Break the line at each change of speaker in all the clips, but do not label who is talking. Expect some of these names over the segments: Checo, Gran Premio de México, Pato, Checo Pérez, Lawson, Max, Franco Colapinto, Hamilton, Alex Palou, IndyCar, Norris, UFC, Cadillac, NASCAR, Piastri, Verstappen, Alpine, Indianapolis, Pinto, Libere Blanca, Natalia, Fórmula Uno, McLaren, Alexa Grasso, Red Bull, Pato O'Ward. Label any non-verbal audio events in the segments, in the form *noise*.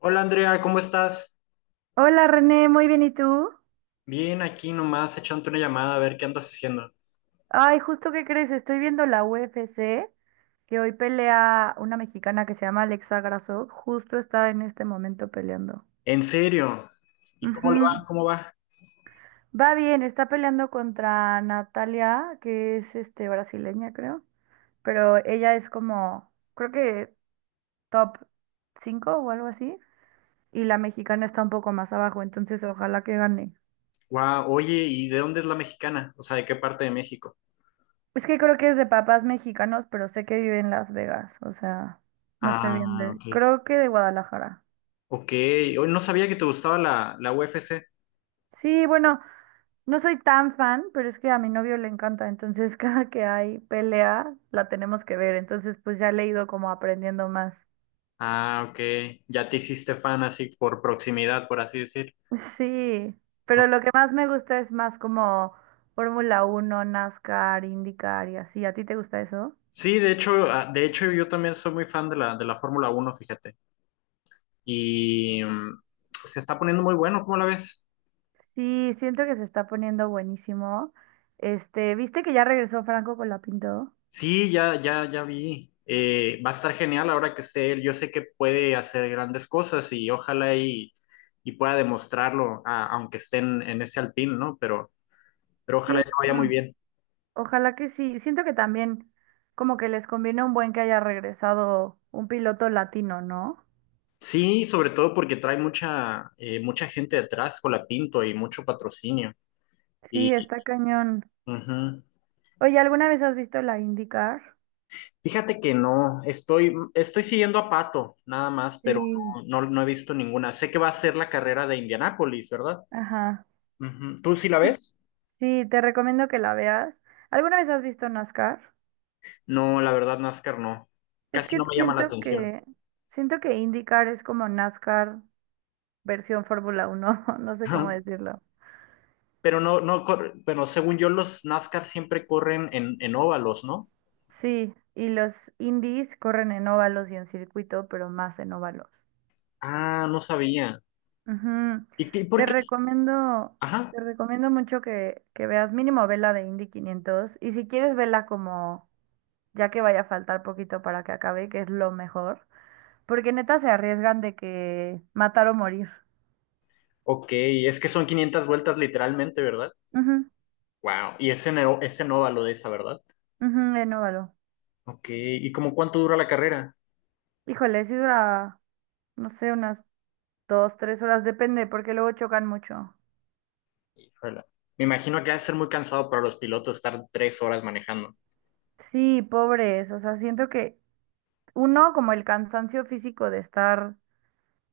Hola Andrea, ¿cómo estás?
Hola René, muy bien, ¿y tú?
Bien, aquí nomás echándote una llamada a ver qué andas haciendo.
Ay, justo que crees, estoy viendo la UFC, que hoy pelea una mexicana que se llama Alexa Grasso, justo está en este momento peleando.
¿En serio? ¿Y cómo le
Ujú.
va? ¿Cómo va?
Va bien, está peleando contra Natalia, que es brasileña, creo, pero ella es como, creo que top 5 o algo así, y la mexicana está un poco más abajo, entonces ojalá que gane.
Guau, oye, ¿y de dónde es la mexicana? O sea, ¿de qué parte de México?
Es que creo que es de papás mexicanos, pero sé que vive en Las Vegas, o sea, no sé bien
Ah,
de...
ok.
Creo que de Guadalajara.
Ok, hoy no sabía que te gustaba la UFC.
Sí, bueno, no soy tan fan, pero es que a mi novio le encanta, entonces *laughs* cada que hay pelea la tenemos que ver, entonces pues ya le he ido como aprendiendo más.
Ah, ok. Ya te hiciste fan así por proximidad, por así decir.
Sí, pero lo que más me gusta es más como Fórmula 1, NASCAR, IndyCar y así. ¿A ti te gusta eso?
Sí, de hecho, de hecho yo también soy muy fan de la Fórmula Uno, fíjate. Y se está poniendo muy bueno, ¿cómo la ves?
Sí, siento que se está poniendo buenísimo. Este, ¿viste que ya regresó Franco Colapinto?
Sí, ya vi. Va a estar genial ahora que esté él. Yo sé que puede hacer grandes cosas y ojalá y pueda demostrarlo, aunque esté en ese Alpine, ¿no? Pero ojalá
Sí,
que vaya muy
no,
bien.
ojalá que sí. Siento que también como que les conviene un buen que haya regresado un piloto latino, ¿no?
Sí, sobre todo porque trae mucha, mucha gente detrás con la Pinto y mucho patrocinio.
Sí,
Y,
está cañón.
ujú.
Oye, ¿alguna vez has visto la IndyCar?
Fíjate que no, estoy, estoy siguiendo a Pato, nada más, pero
Sí.
no, no he visto ninguna. Sé que va a ser la carrera de Indianápolis, ¿verdad?
Ajá.
Ujú. ¿Tú sí la
Sí,
ves?
sí, te recomiendo que la veas. ¿Alguna vez has visto NASCAR?
No, la verdad, NASCAR no.
Es
Casi
que
no me llama la
siento
atención.
que siento que IndyCar es como NASCAR versión Fórmula 1, *laughs* no sé cómo
*laughs*
decirlo.
Pero no, no, pero según yo, los NASCAR siempre corren en óvalos, ¿no?
Sí, y los Indies corren en óvalos y en circuito, pero más en óvalos.
Ah, no sabía.
Ujú.
¿Y qué, por
Te
qué?
recomiendo,
Ajá.
te recomiendo mucho que veas mínimo vela de Indy 500 y si quieres vela como ya que vaya a faltar poquito para que acabe, que es lo mejor, porque neta se arriesgan de que matar o morir.
Ok, es que son 500 vueltas literalmente, ¿verdad?
Ujú,
Wow. Y es en, es en óvalo de esa, ¿verdad?
ujú, en óvalo.
Ok, ¿y como cuánto dura la carrera?
Híjole, si dura, no sé, unas dos, tres horas, depende, porque luego chocan mucho.
Híjole. Me imagino que ha de ser muy cansado para los pilotos estar tres horas manejando.
Sí, pobres, o sea, siento que uno, como el cansancio físico de estar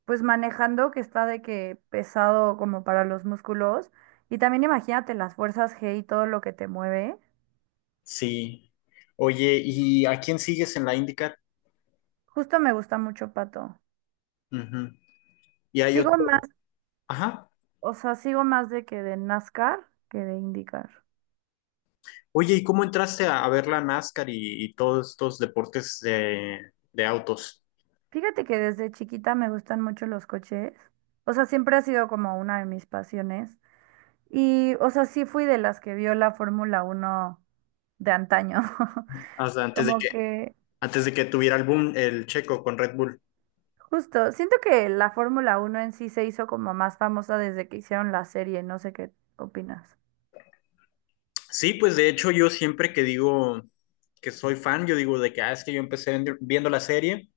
pues manejando que está de que pesado como para los músculos. Y también imagínate las fuerzas G y todo lo que te mueve.
Sí. Oye, ¿y a quién sigues en la IndyCar?
Justo me gusta mucho Pato.
Ujú. Y hay
Sigo más,
otro. Ajá.
o sea, sigo más de NASCAR que de IndyCar.
Oye, ¿y cómo entraste a ver la NASCAR y todos estos deportes de autos?
Fíjate que desde chiquita me gustan mucho los coches. O sea, siempre ha sido como una de mis pasiones. Y, o sea, sí fui de las que vio la Fórmula 1 de antaño.
Hasta
*laughs* Como que
antes de que tuviera el boom el Checo con Red Bull.
Justo, siento que la Fórmula 1 en sí se hizo como más famosa desde que hicieron la serie, no sé qué opinas.
Sí, pues de hecho yo siempre que digo que soy fan, yo digo de que es que yo viendo la serie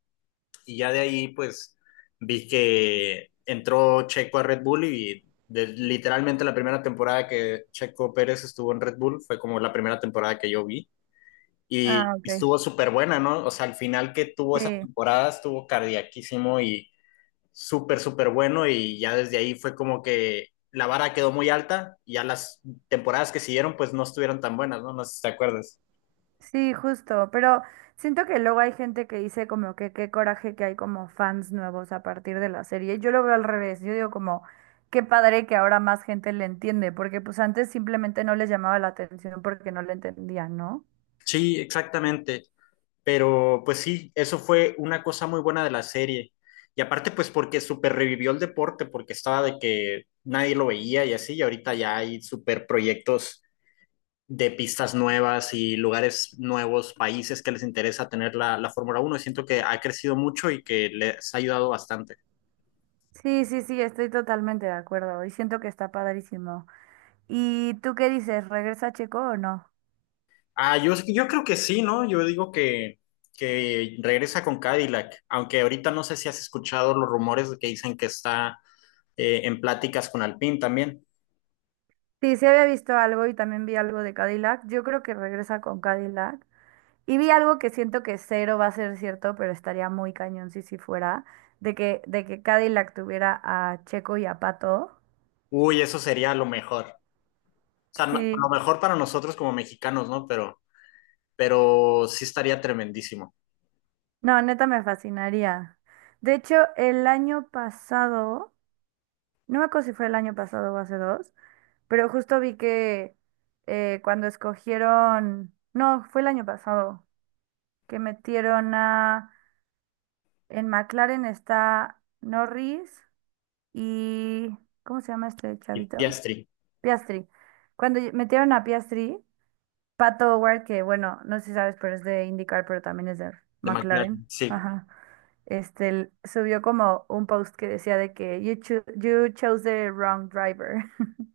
y ya de ahí pues vi que entró Checo a Red Bull literalmente la primera temporada que Checo Pérez estuvo en Red Bull fue como la primera temporada que yo vi.
Ah,
Y
ok.
estuvo súper buena, ¿no? O sea, al final que tuvo esa
Sí,
temporada estuvo cardiaquísimo y súper, súper bueno y ya desde ahí fue como que la vara quedó muy alta y ya las temporadas que siguieron pues no estuvieron tan buenas, ¿no? No sé si te acuerdas.
sí, justo, pero siento que luego hay gente que dice como que qué coraje que hay como fans nuevos a partir de la serie. Yo lo veo al revés, yo digo como qué padre que ahora más gente le entiende, porque pues antes simplemente no les llamaba la atención porque no le entendían, ¿no?
Sí, exactamente. Pero pues sí, eso fue una cosa muy buena de la serie. Y aparte pues porque súper revivió el deporte, porque estaba de que nadie lo veía y así, y ahorita ya hay súper proyectos de pistas nuevas y lugares nuevos, países que les interesa tener la Fórmula Uno. Siento que ha crecido mucho y que les ha ayudado bastante.
Sí, sí, sí, estoy totalmente de acuerdo y siento que está padrísimo. ¿Y tú qué dices? ¿Regresa Checo o no?
Ah, yo creo que sí, ¿no? Yo digo que regresa con Cadillac, aunque ahorita no sé si has escuchado los rumores que dicen que está en pláticas con Alpine también.
Sí, sí había visto algo y también vi algo de Cadillac. Yo creo que regresa con Cadillac. Y vi algo que siento que cero va a ser cierto, pero estaría muy cañón si sí fuera, de que Cadillac tuviera a Checo y a Pato.
Uy, eso sería lo mejor. O sea, lo
Sí,
mejor para nosotros como mexicanos, ¿no? Pero sí estaría tremendísimo.
no, neta me fascinaría. De hecho, el año pasado, no me acuerdo si fue el año pasado o hace dos, pero justo vi que cuando escogieron, no, fue el año pasado, que metieron a... En McLaren está Norris y... ¿Cómo se llama este
Y
chavito?
Piastri,
Piastri. Cuando metieron a Piastri, Pato O'Ward, que bueno, no sé si sabes, pero es de IndyCar, pero también es de
de
McLaren.
McLaren, sí.
Ajá. Subió como un post que decía de que you chose the wrong driver.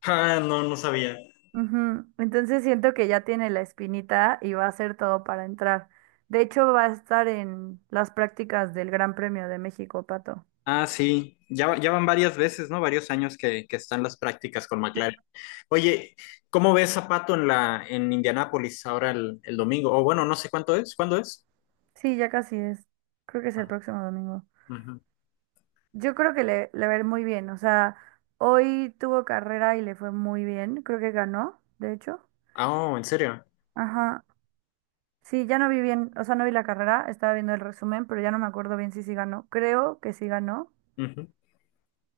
Ah, no, no sabía.
*laughs* Ujú. Entonces siento que ya tiene la espinita y va a hacer todo para entrar. De hecho, va a estar en las prácticas del Gran Premio de México, Pato.
Ah, sí, ya, ya van varias veces, ¿no? Varios años que están las prácticas con McLaren. Oye, ¿cómo ves a Pato en la, en Indianápolis ahora el domingo? O bueno, no sé cuánto es, ¿cuándo es?
Sí, ya casi es. Creo que es el próximo domingo.
Ujú.
Yo creo que le va a ir muy bien. O sea, hoy tuvo carrera y le fue muy bien. Creo que ganó, de hecho.
Ah, oh, ¿en serio?
Ajá. Sí, ya no vi bien, o sea, no vi la carrera, estaba viendo el resumen, pero ya no me acuerdo bien si sí ganó. Creo que sí ganó,
Ujú.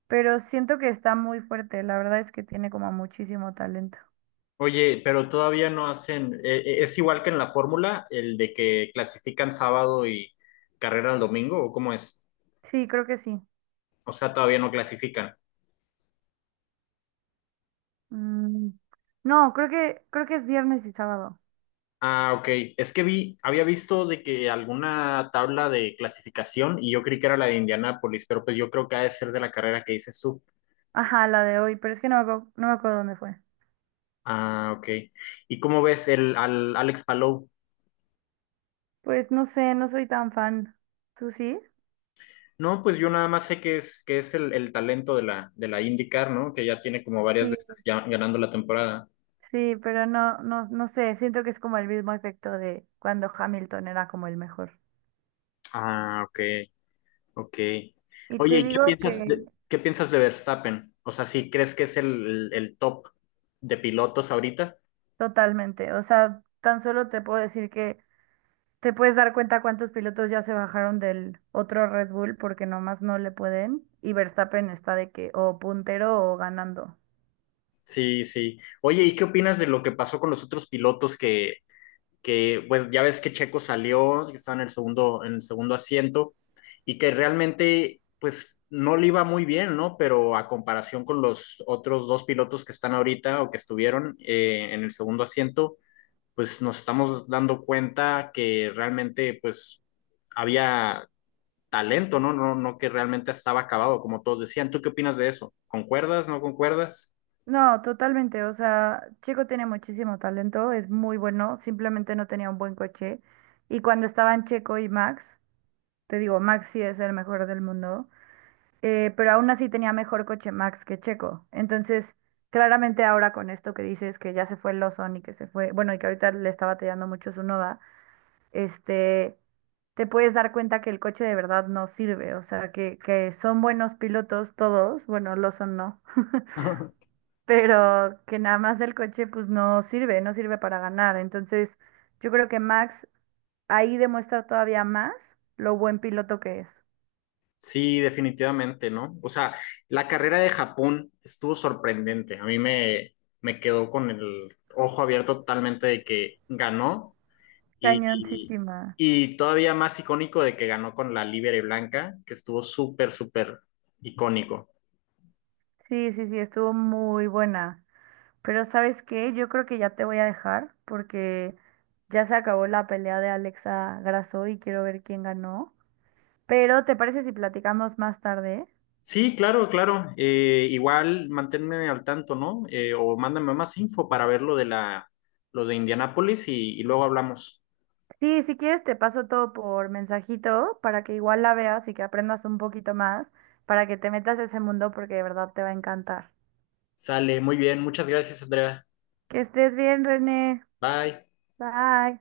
pero siento que está muy fuerte. La verdad es que tiene como muchísimo talento.
Oye, pero todavía no hacen, ¿es igual que en la fórmula, el de que clasifican sábado y carrera el domingo, o cómo es?
Sí, creo que sí.
O sea, todavía no clasifican.
Mm, No, creo que, es viernes y sábado.
Ah, ok. Es que vi, había visto de que alguna tabla de clasificación y yo creí que era la de Indianápolis, pero pues yo creo que ha de ser de la carrera que dices tú.
Ajá, la de hoy, pero es que no me acuerdo dónde fue.
Ah, ok. ¿Y cómo ves el, al Alex Palou?
Pues no sé, no soy tan fan. ¿Tú sí?
No, pues yo nada más sé que es el talento de la IndyCar, ¿no? Que ya tiene como varias
Sí,
veces ya ganando la temporada.
sí, pero no, no, no sé, siento que es como el mismo efecto de cuando Hamilton era como el mejor.
Ah, ok, ok.
Y
Oye,
te
¿y
digo que
qué piensas de Verstappen? O sea, ¿sí crees que es el, el top de pilotos ahorita?
totalmente, o sea, tan solo te puedo decir que te puedes dar cuenta cuántos pilotos ya se bajaron del otro Red Bull porque nomás no le pueden y Verstappen está de que o puntero o ganando.
Sí, sí. Oye, ¿y qué opinas de lo que pasó con los otros pilotos que bueno, ya ves que Checo salió, que estaba en el segundo asiento, y que realmente, pues, no le iba muy bien, ¿no? Pero a comparación con los otros dos pilotos que están ahorita o que estuvieron en el segundo asiento, pues nos estamos dando cuenta que realmente, pues, había talento, ¿no? No, no que realmente estaba acabado, como todos decían. ¿Tú qué opinas de eso? ¿Concuerdas? ¿No concuerdas?
No, totalmente. O sea, Chico tiene muchísimo talento, es muy bueno, simplemente no tenía un buen coche. Y cuando estaban Checo y Max, te digo, Max sí es el mejor del mundo, pero aún así tenía mejor coche Max que Checo. Entonces, claramente ahora con esto que dices que ya se fue Lawson y que se fue, bueno, y que ahorita le está batallando mucho su noda, este, te puedes dar cuenta que el coche de verdad no sirve. O sea, que son buenos pilotos todos, bueno, Lawson no,
*laughs*
pero que nada más el coche pues no sirve, no sirve para ganar. Entonces, yo creo que Max ahí demuestra todavía más lo buen piloto que es.
Sí, definitivamente, ¿no? O sea, la carrera de Japón estuvo sorprendente. A mí me, me quedó con el ojo abierto totalmente de que ganó y,
Cañoncísima.
y todavía más icónico de que ganó con la Libere Blanca, que estuvo súper, súper icónico.
Sí, sí, sí, estuvo muy buena. Pero ¿sabes qué? Yo creo que ya te voy a dejar porque ya se acabó la pelea de Alexa Grasso y quiero ver quién ganó. Pero ¿te parece si platicamos más tarde?
Sí, claro, claro. Igual manténme al tanto, ¿no? O mándame más info para ver lo de la, lo de Indianápolis y luego hablamos.
Sí, si quieres te paso todo por mensajito para que igual la veas y que aprendas un poquito más, para que te metas a ese mundo porque de verdad te va a encantar.
Sale, muy bien. Muchas gracias, Andrea.
Que estés bien, René.
Bye.
Bye.